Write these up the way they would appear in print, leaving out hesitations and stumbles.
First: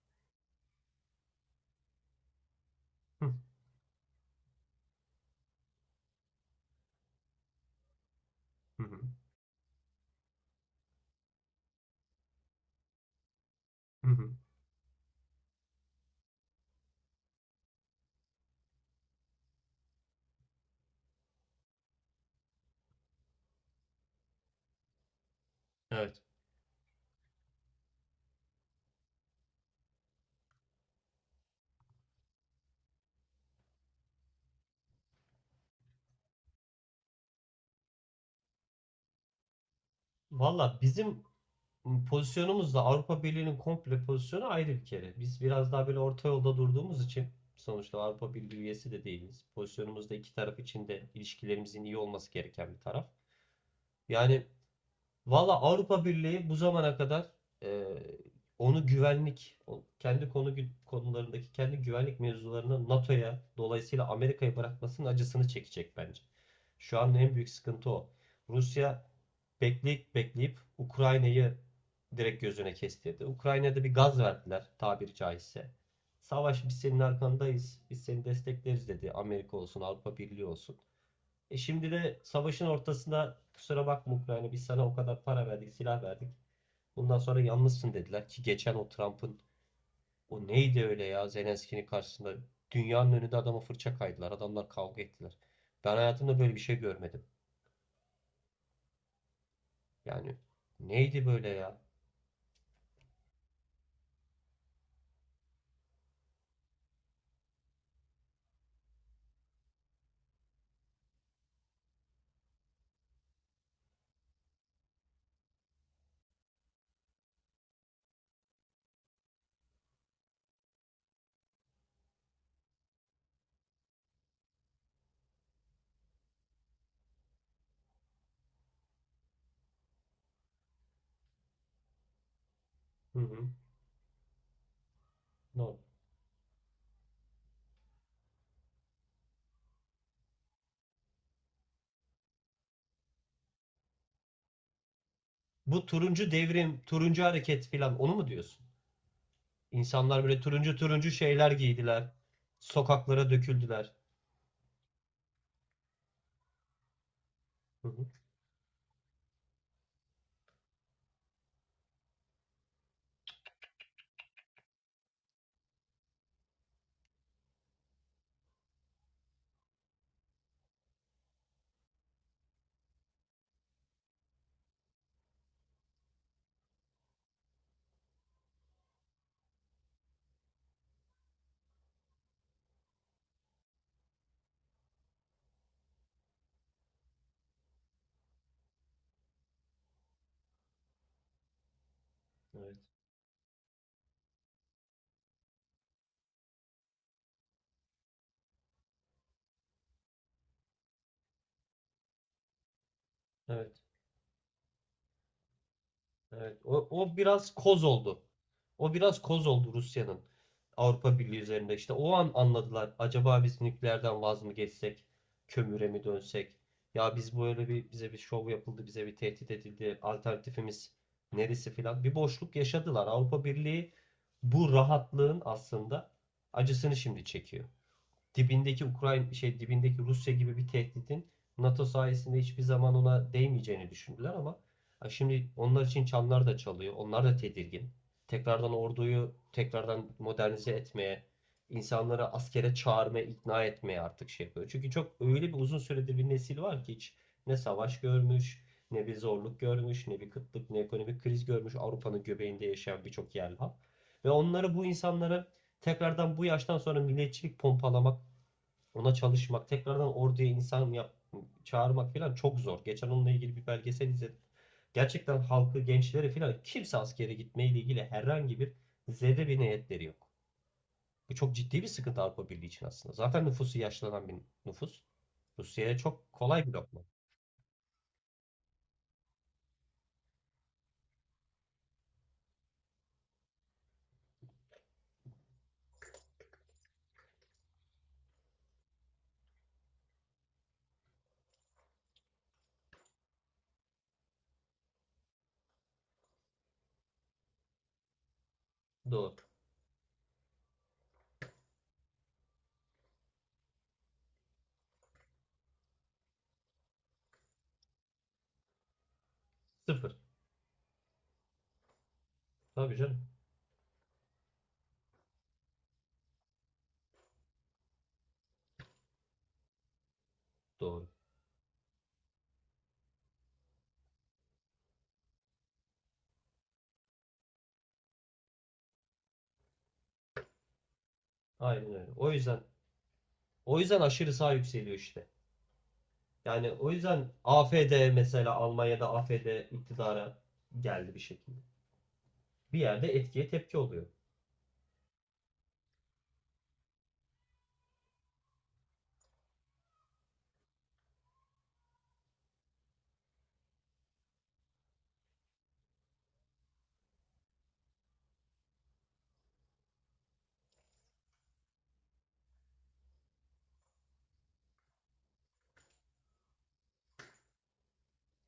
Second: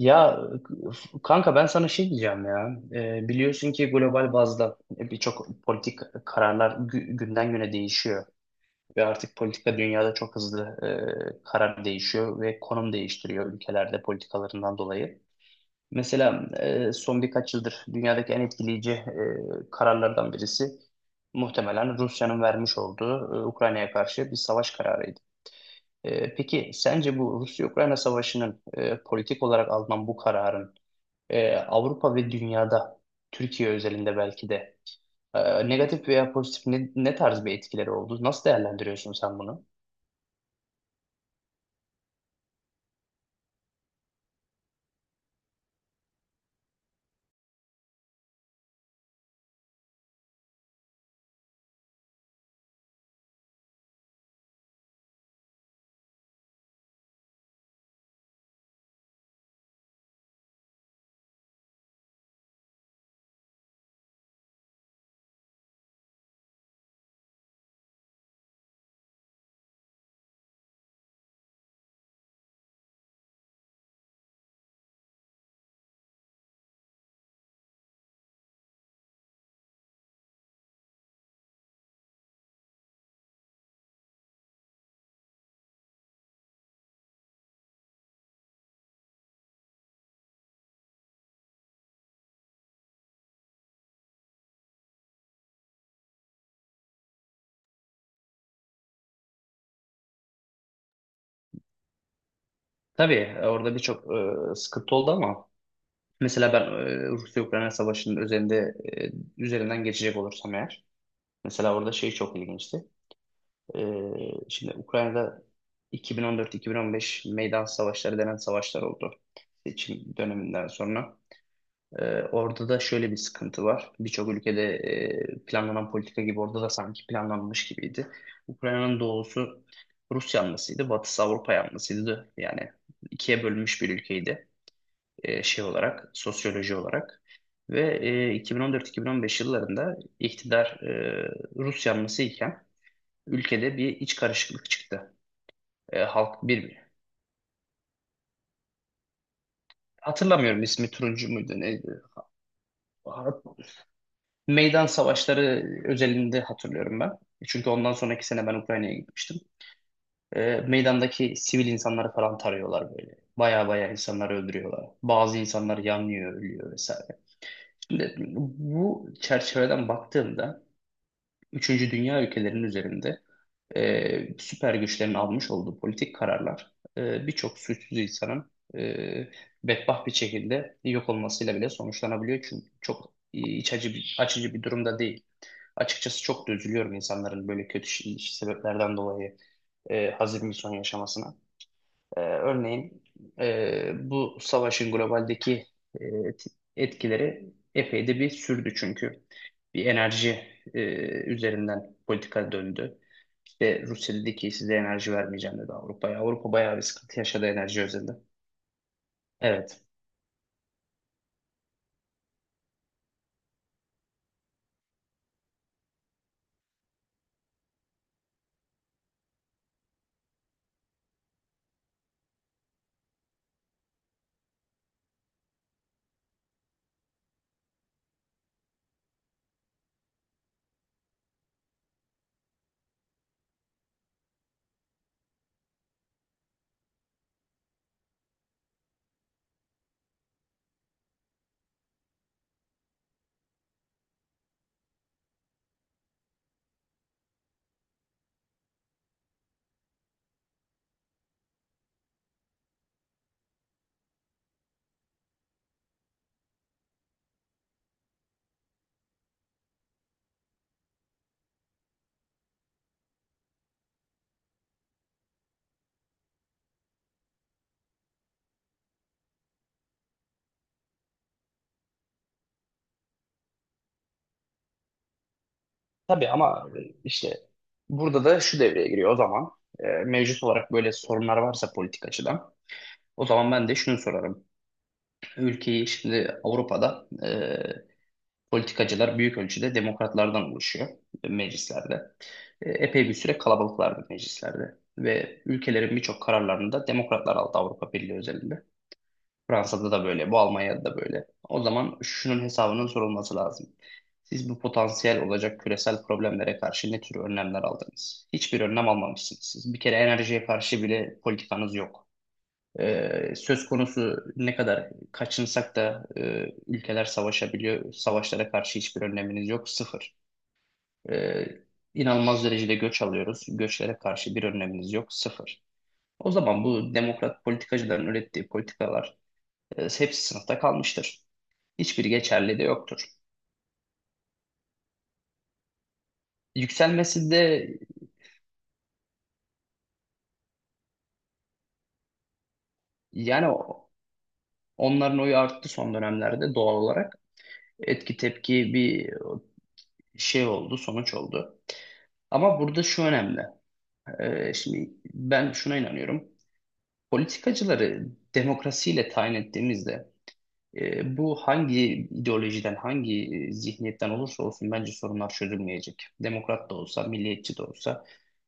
Ya kanka ben sana şey diyeceğim ya. Ee, Hı biliyorsun ki global bazda birçok politik kararlar günden güne değişiyor. hı hı Ve artık politika dünyada çok hızlı karar değişiyor ve konum değiştiriyor ülkelerde hı. Hı. politikalarından dolayı. Mesela son birkaç yıldır dünyadaki en etkileyici kararlardan birisi muhtemelen Rusya'nın vermiş olduğu Ukrayna'ya karşı bir savaş kararıydı. Evet. Peki sence bu Rusya-Ukrayna savaşının politik olarak alınan bu kararın Avrupa ve dünyada, Türkiye özelinde belki de negatif veya pozitif ne tarz bir etkileri oldu? Nasıl değerlendiriyorsun sen bunu? Valla bizim pozisyonumuzla Avrupa Birliği'nin komple pozisyonu ayrı bir kere. Biz biraz daha böyle orta yolda durduğumuz için sonuçta Avrupa Birliği üyesi de değiliz. Pozisyonumuz da iki taraf için de ilişkilerimizin iyi olması gereken bir taraf. Yani Valla Avrupa Birliği bu zamana kadar e, onu güvenlik, kendi konularındaki kendi güvenlik mevzularını NATO'ya dolayısıyla Amerika'ya bırakmasının acısını çekecek bence. Şu an en büyük sıkıntı o. Rusya bekleyip bekleyip Ukrayna'yı direkt gözüne kestirdi. Ukrayna'da bir gaz verdiler tabiri caizse. Savaş biz senin arkandayız, biz seni destekleriz dedi. Amerika olsun, Avrupa Birliği olsun. Şimdi de savaşın ortasında kusura bakma Ukrayna biz sana o kadar para verdik, silah verdik. Bundan sonra yalnızsın dediler ki geçen o Trump'ın o neydi öyle ya Zelenski'nin karşısında dünyanın önünde adama fırça kaydılar. Adamlar kavga ettiler. Ben hayatımda böyle bir şey görmedim. Yani neydi böyle ya? Tabii orada birçok sıkıntı oldu ama mesela ben Rusya-Ukrayna Savaşı'nın üzerinden geçecek olursam eğer mesela orada şey çok ilginçti. E, şimdi Ukrayna'da 2014-2015 meydan savaşları denen savaşlar oldu seçim döneminden sonra. Orada da şöyle bir sıkıntı var. Birçok ülkede planlanan politika gibi orada da sanki planlanmış gibiydi. Ukrayna'nın doğusu Rus yanlısıydı, batısı Avrupa yanlısıydı. Yani Hı ikiye hı. bölünmüş bir ülkeydi şey No. olarak, sosyoloji olarak. Ve 2014-2015 yıllarında iktidar Rus yanlısı iken ülkede bir iç karışıklık çıktı. Bu E, turuncu halk devrim, bir, turuncu hareket falan onu mu diyorsun? İnsanlar böyle hatırlamıyorum turuncu ismi turuncu turuncu şeyler muydu neydi? giydiler. Sokaklara döküldüler. Meydan savaşları özelinde hatırlıyorum ben. Çünkü Hı ondan hı. sonraki sene ben Ukrayna'ya gitmiştim. Meydandaki sivil insanları falan tarıyorlar böyle. Baya baya insanları öldürüyorlar. Bazı insanlar yanıyor, ölüyor vesaire. Şimdi bu çerçeveden baktığımda Üçüncü Dünya ülkelerinin üzerinde süper güçlerin almış olduğu politik kararlar birçok suçsuz insanın bedbaht bir şekilde yok olmasıyla bile sonuçlanabiliyor. Çünkü çok iç açıcı bir durumda değil. Açıkçası çok da üzülüyorum insanların böyle kötü sebeplerden dolayı hazin bir son yaşamasına. E, Evet. örneğin bu savaşın globaldeki e, etkileri epey de bir sürdü çünkü. Bir enerji e, üzerinden politika döndü. Evet. İşte Rusya dedi ki size enerji vermeyeceğim dedi Avrupa'ya. Avrupa Evet, bayağı bir o sıkıntı yaşadı biraz enerji koz özelinde. oldu. O biraz koz oldu Evet. Rusya'nın Avrupa Birliği üzerinde. İşte o an anladılar. Acaba biz nükleerden vaz mı geçsek, kömüre mi dönsek? Ya biz böyle bir bize bir şov yapıldı, bize bir tehdit edildi. Alternatifimiz neresi filan. Bir boşluk yaşadılar. Avrupa Birliği bu rahatlığın aslında acısını şimdi çekiyor dibindeki Ukrayna şey dibindeki Rusya gibi bir tehditin NATO sayesinde hiçbir zaman ona değmeyeceğini düşündüler ama şimdi onlar için çanlar da çalıyor. Onlar da tedirgin. Tekrardan orduyu tekrardan modernize etmeye, insanları askere çağırmaya, ikna etmeye artık şey yapıyor. Çünkü çok öyle bir uzun süredir bir nesil var ki hiç ne savaş görmüş, ne bir zorluk görmüş, ne bir kıtlık, ne ekonomik kriz görmüş. Avrupa'nın göbeğinde yaşayan birçok yerli halk. Ve onları bu insanları tekrardan bu yaştan sonra milliyetçilik pompalamak ona çalışmak, tekrardan orduya insan yap, çağırmak falan çok zor. Geçen onunla ilgili bir belgesel izledim. Gerçekten halkı, gençleri falan kimse askere gitmeyle ilgili herhangi bir zerre bir niyetleri yok. Bu çok ciddi bir sıkıntı Avrupa Birliği için aslında. Zaten nüfusu yaşlanan bir nüfus. Rusya'ya Tabii çok kolay ama bir lokma. işte burada da şu devreye giriyor o zaman. Mevcut olarak böyle sorunlar varsa politik açıdan. O zaman ben de şunu sorarım. Ülkeyi şimdi Avrupa'da politikacılar büyük ölçüde demokratlardan oluşuyor meclislerde. Epey bir süre kalabalıklardı meclislerde. Ve ülkelerin birçok kararlarını da demokratlar aldı Avrupa Birliği özelinde. Doğru. Fransa'da da böyle, bu Almanya'da da böyle. O zaman şunun hesabının sorulması lazım. Siz bu potansiyel olacak küresel problemlere karşı ne tür önlemler aldınız? Hiçbir önlem almamışsınız. Siz bir kere Sıfır. enerjiye karşı bile politikanız yok. Tabii canım. Söz konusu ne kadar kaçınsak da ülkeler savaşabiliyor. Savaşlara karşı hiçbir önleminiz yok. Sıfır. Doğru. Ee, inanılmaz derecede göç alıyoruz. Göçlere karşı bir önleminiz yok. Sıfır. O zaman bu demokrat politikacıların ürettiği politikalar hepsi sınıfta kalmıştır. Aynen Hiçbiri öyle. O geçerli yüzden de yoktur. o yüzden aşırı sağ yükseliyor işte. Yani o Yükselmesi yüzden de AfD mesela Almanya'da AfD iktidara geldi bir şekilde. Bir yerde etkiye yani tepki oluyor. onların oyu arttı son dönemlerde doğal olarak. Etki tepki bir şey oldu, sonuç oldu. Ama burada şu önemli. Şimdi ben şuna inanıyorum. Politikacıları demokrasiyle tayin ettiğimizde bu hangi ideolojiden, hangi zihniyetten olursa olsun bence sorunlar çözülmeyecek. Demokrat da olsa, milliyetçi de olsa,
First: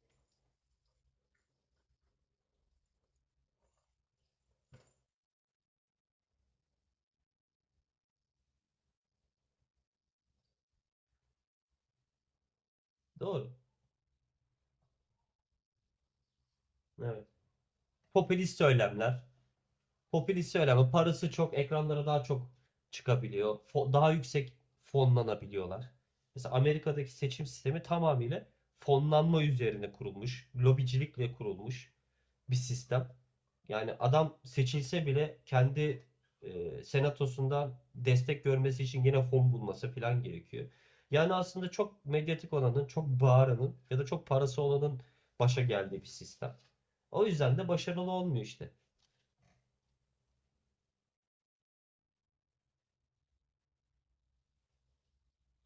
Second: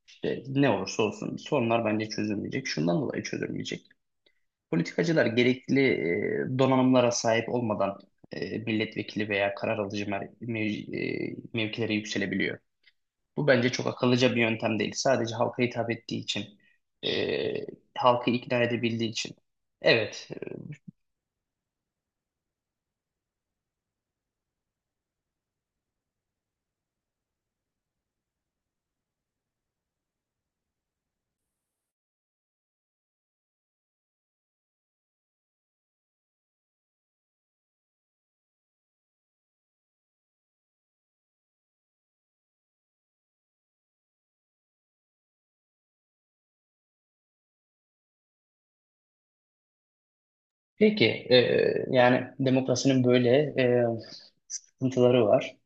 işte ne olursa olsun sorunlar bence çözülmeyecek. Şundan dolayı çözülmeyecek. Politikacılar gerekli donanımlara sahip olmadan milletvekili veya karar alıcı mevkilere yükselebiliyor. Bu Doğru. bence çok akıllıca bir yöntem değil. Sadece halka hitap ettiği için, e, Evet. halkı Popülist ikna edebildiği söylemler, için. Evet. Popülist söyleme. Parası çok, ekranlara daha çok çıkabiliyor. Daha yüksek fonlanabiliyorlar. Mesela Amerika'daki seçim sistemi tamamıyla fonlanma üzerine kurulmuş, lobicilikle kurulmuş bir sistem. Yani adam seçilse bile kendi senatosundan destek görmesi için yine fon bulması falan gerekiyor. Yani aslında çok medyatik olanın, çok bağıranın ya da çok parası olanın başa geldiği bir sistem. O yüzden de başarılı olmuyor işte. Peki, yani demokrasinin böyle e, sıkıntıları var.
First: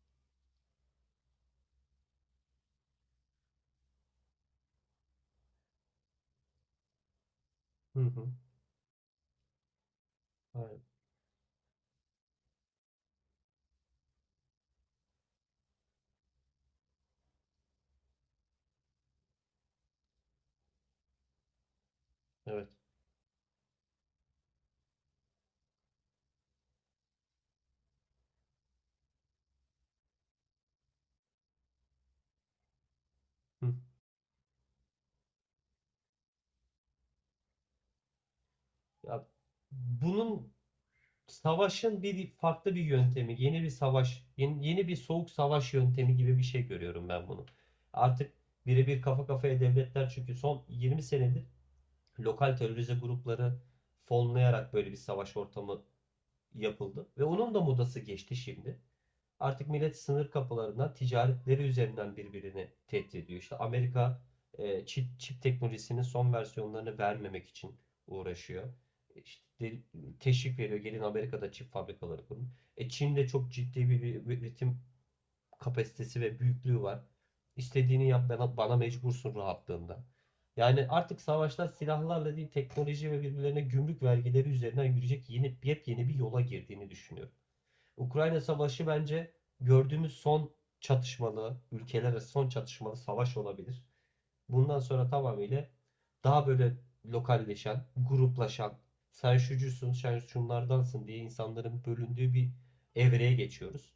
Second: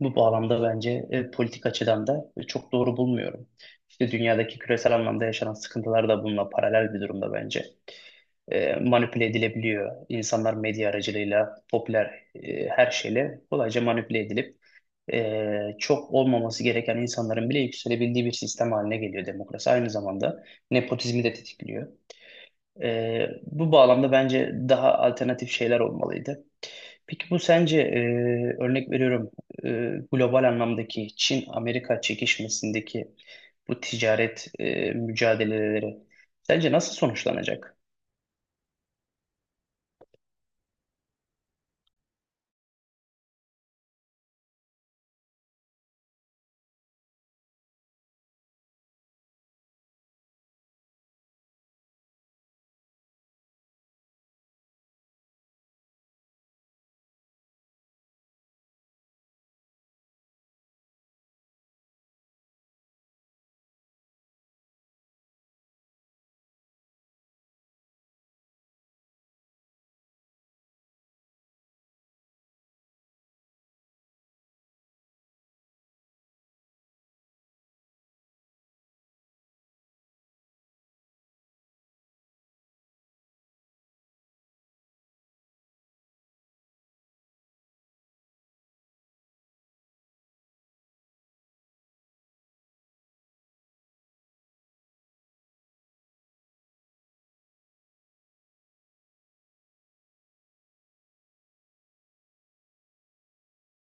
Bu bağlamda bence politik açıdan da çok doğru bulmuyorum. İşte dünyadaki küresel anlamda yaşanan sıkıntılar da bununla paralel bir durumda bence. Hı hı. Manipüle edilebiliyor. İnsanlar Aynen. medya aracılığıyla, popüler her şeyle kolayca manipüle edilip çok olmaması gereken insanların bile yükselebildiği bir sistem haline geliyor demokrasi. Aynı zamanda nepotizmi de tetikliyor. Evet. Bu bağlamda bence daha alternatif şeyler olmalıydı. Peki bu sence örnek veriyorum e, global anlamdaki Çin-Amerika çekişmesindeki Hı. bu ticaret mücadeleleri sence nasıl sonuçlanacak? Ya bunun savaşın bir farklı bir yöntemi, yeni bir savaş, yeni bir soğuk savaş yöntemi gibi bir şey görüyorum ben bunu. Artık birebir kafa kafaya devletler çünkü son 20 senedir lokal terörize grupları fonlayarak böyle bir savaş ortamı yapıldı ve onun da modası geçti şimdi. Artık millet sınır kapılarından ticaretleri üzerinden birbirini tehdit ediyor. İşte Amerika çip teknolojisinin son versiyonlarını vermemek için uğraşıyor. İşte teşvik veriyor. Gelin Amerika'da çip fabrikaları kurun. Çin'de çok ciddi bir üretim kapasitesi ve büyüklüğü var. İstediğini yap bana, bana mecbursun rahatlığında. Yani artık savaşlar silahlarla değil teknoloji ve birbirlerine gümrük vergileri üzerinden yürüyecek yeni yepyeni bir yola girdiğini düşünüyorum. Ukrayna Savaşı bence gördüğümüz son çatışmalı, ülkeler arası son çatışmalı savaş olabilir. Bundan sonra tamamıyla daha böyle lokalleşen, gruplaşan, sen şucusun, sen şunlardansın diye insanların bölündüğü bir evreye geçiyoruz.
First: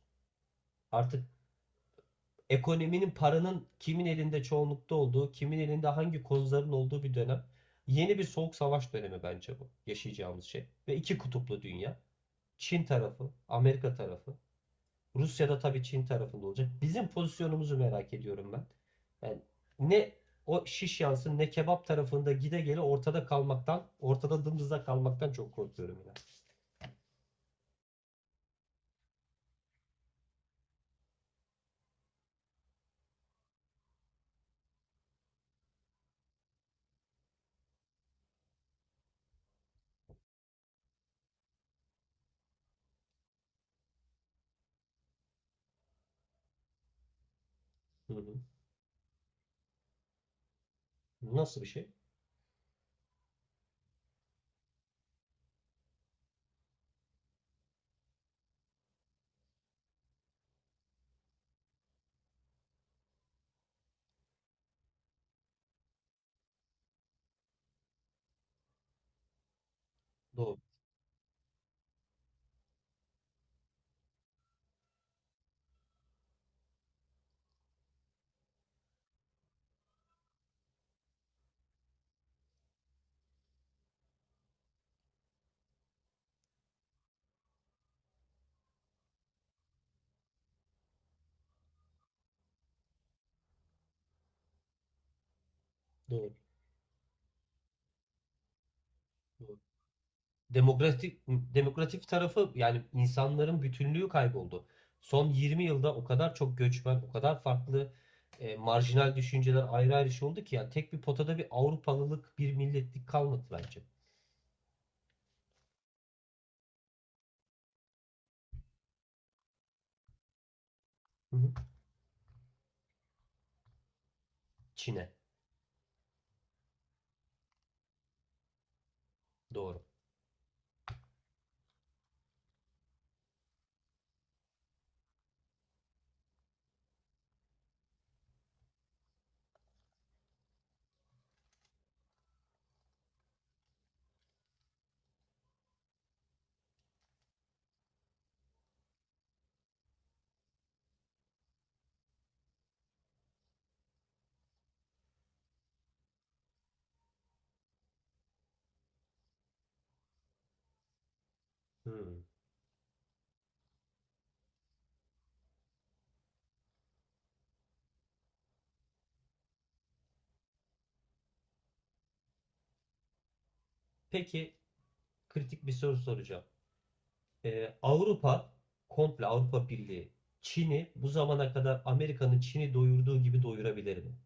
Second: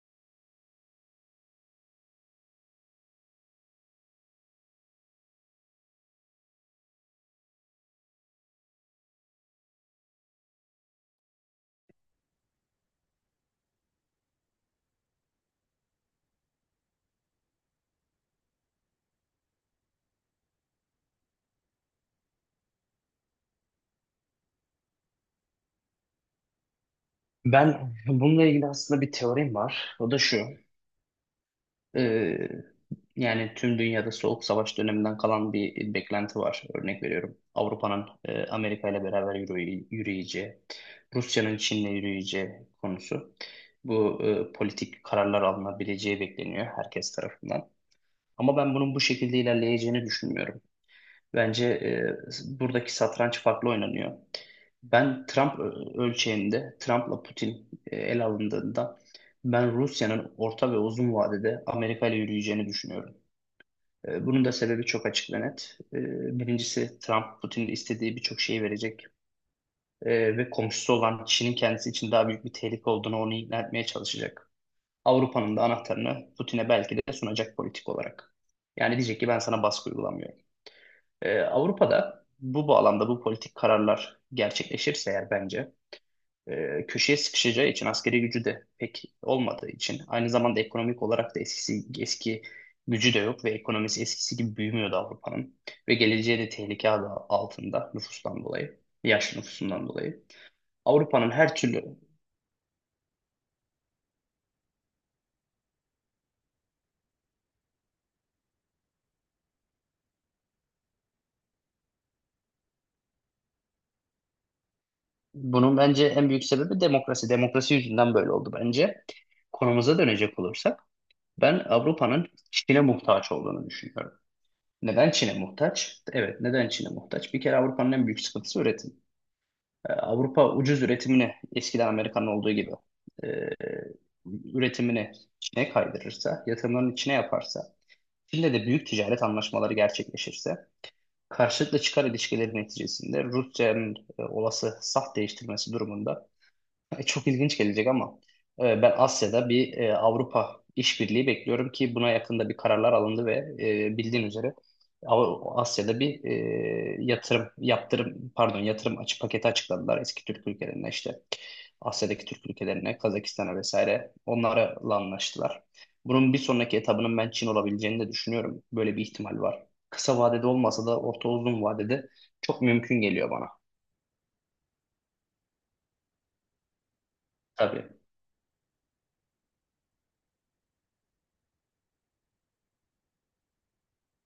Artık ekonominin, paranın kimin elinde çoğunlukta olduğu, kimin elinde hangi kozların olduğu bir dönem. Yeni bir soğuk savaş dönemi bence bu yaşayacağımız şey. Ve iki kutuplu dünya. Çin tarafı, Amerika tarafı Rusya'da tabii Çin tarafında olacak. Bizim pozisyonumuzu merak ediyorum ben. Yani ne o şiş yansın ne kebap tarafında gide gele ortada kalmaktan, ortada dımdızda kalmaktan çok korkuyorum ya. Ben bununla ilgili aslında bir teorim var. O da şu. Ee, yani tüm dünyada Soğuk Savaş döneminden kalan bir beklenti var. Örnek veriyorum. Avrupa'nın Amerika ile beraber yürüyeceği, Rusya'nın Çin'le yürüyeceği konusu. Bu politik kararlar alınabileceği bekleniyor herkes tarafından. Hı hı. Ama ben bunun bu şekilde ilerleyeceğini düşünmüyorum. Nasıl bir Bence şey? Buradaki satranç farklı oynanıyor. Ben Trump ölçeğinde, Trump'la Putin el alındığında ben Rusya'nın orta ve uzun vadede Amerika ile yürüyeceğini düşünüyorum. Bunun da sebebi çok açık ve net. Birincisi Trump, Putin'in istediği birçok şeyi verecek ve Doğru, komşusu olan Çin'in kendisi için daha büyük bir tehlike olduğunu onu ikna etmeye çalışacak. Avrupa'nın da anahtarını Putin'e belki de sunacak politik olarak. Yani diyecek ki ben sana baskı uygulamıyorum. Avrupa'da bu bağlamda bu politik kararlar gerçekleşirse eğer bence köşeye sıkışacağı için askeri gücü de pek olmadığı için aynı zamanda ekonomik olarak da eski gücü de yok ve ekonomisi eskisi gibi büyümüyordu Avrupa'nın ve doğru, geleceği de tehlike adı altında nüfustan dolayı, yaşlı doğru. nüfusundan dolayı. demokratik Avrupa'nın her türlü demokratik tarafı yani insanların bütünlüğü kayboldu. Son 20 yılda o kadar çok göçmen, o kadar farklı marjinal düşünceler ayrı ayrı şey oldu ki yani tek bir potada bir Avrupalılık, bir milletlik kalmadı bence. Bunun bence en büyük sebebi demokrasi. Demokrasi yüzünden böyle oldu bence. Konumuza dönecek olursak Hı hı. ben Avrupa'nın Çin'e muhtaç olduğunu düşünüyorum. Neden Çin'e. Çin'e muhtaç? Evet, neden Çin'e muhtaç? Bir kere Avrupa'nın en büyük sıkıntısı üretim. Doğru. Avrupa ucuz üretimini eskiden Amerika'nın olduğu gibi e, üretimini Çin'e kaydırırsa, yatırımlarını Çin'e yaparsa, Çin'le de büyük ticaret anlaşmaları gerçekleşirse, karşılıklı çıkar ilişkileri neticesinde Rusya'nın olası saf değiştirmesi durumunda çok ilginç gelecek ama ben Asya'da bir Avrupa işbirliği bekliyorum ki buna yakında bir kararlar alındı ve bildiğin üzere Asya'da bir yatırım yaptırım pardon yatırım açı paketi açıkladılar eski Türk ülkelerine işte Hmm. Asya'daki Türk ülkelerine Kazakistan'a vesaire onlarla anlaştılar. Bunun bir sonraki etabının ben Çin olabileceğini de düşünüyorum. Böyle bir ihtimal var. Kısa vadede olmasa da orta uzun vadede çok mümkün geliyor bana. Peki kritik bir soru soracağım. Tabii. Avrupa, komple Avrupa Birliği, Çin'i bu zamana kadar Amerika'nın Çin'i doyurduğu gibi doyurabilir mi?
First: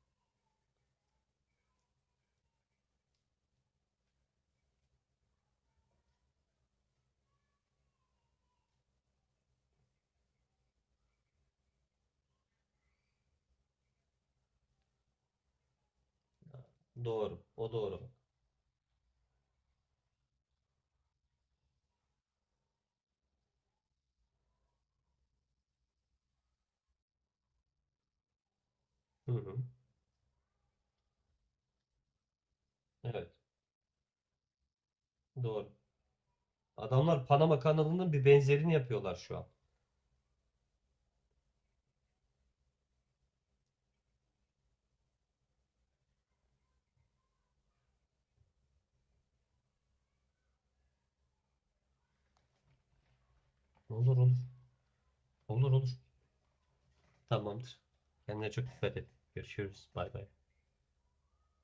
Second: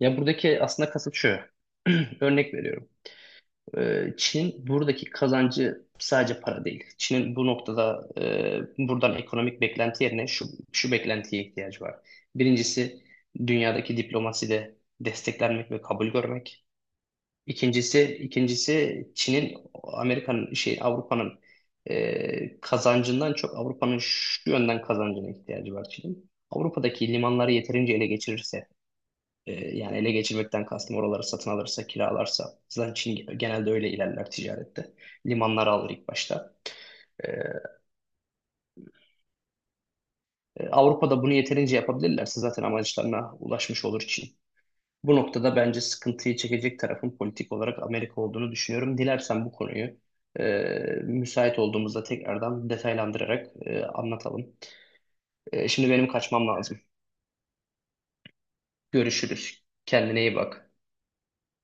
Ya buradaki aslında kasıt şu. Örnek veriyorum. Çin buradaki kazancı sadece para değil. Çin'in bu noktada buradan ekonomik beklenti yerine şu beklentiye ihtiyacı var. Birincisi dünyadaki diplomaside desteklenmek ve kabul görmek. Doğru. O doğru. İkincisi Çin'in Amerika'nın şey Avrupa'nın kazancından çok Avrupa'nın şu yönden kazancına ihtiyacı var Çin'in. Avrupa'daki limanları yeterince ele geçirirse Hı hı. yani ele geçirmekten kastım oraları satın alırsa, kiralarsa. Zaten Evet. Çin genelde öyle ilerler ticarette. Limanları Doğru. alır ilk başta. Adamlar Ee, Panama kanalının bir benzerini yapıyorlar şu an. Avrupa'da bunu yeterince yapabilirlerse zaten amaçlarına ulaşmış olur Çin. Bu noktada bence sıkıntıyı çekecek tarafın politik olarak Amerika olduğunu düşünüyorum. Dilersen bu konuyu e, müsait olduğumuzda tekrardan detaylandırarak Olur olur. anlatalım. E, Olur şimdi olur. benim kaçmam lazım. Tamamdır. Kendine çok dikkat et. Görüşürüz. Görüşürüz. Bay Kendine bay. iyi bak.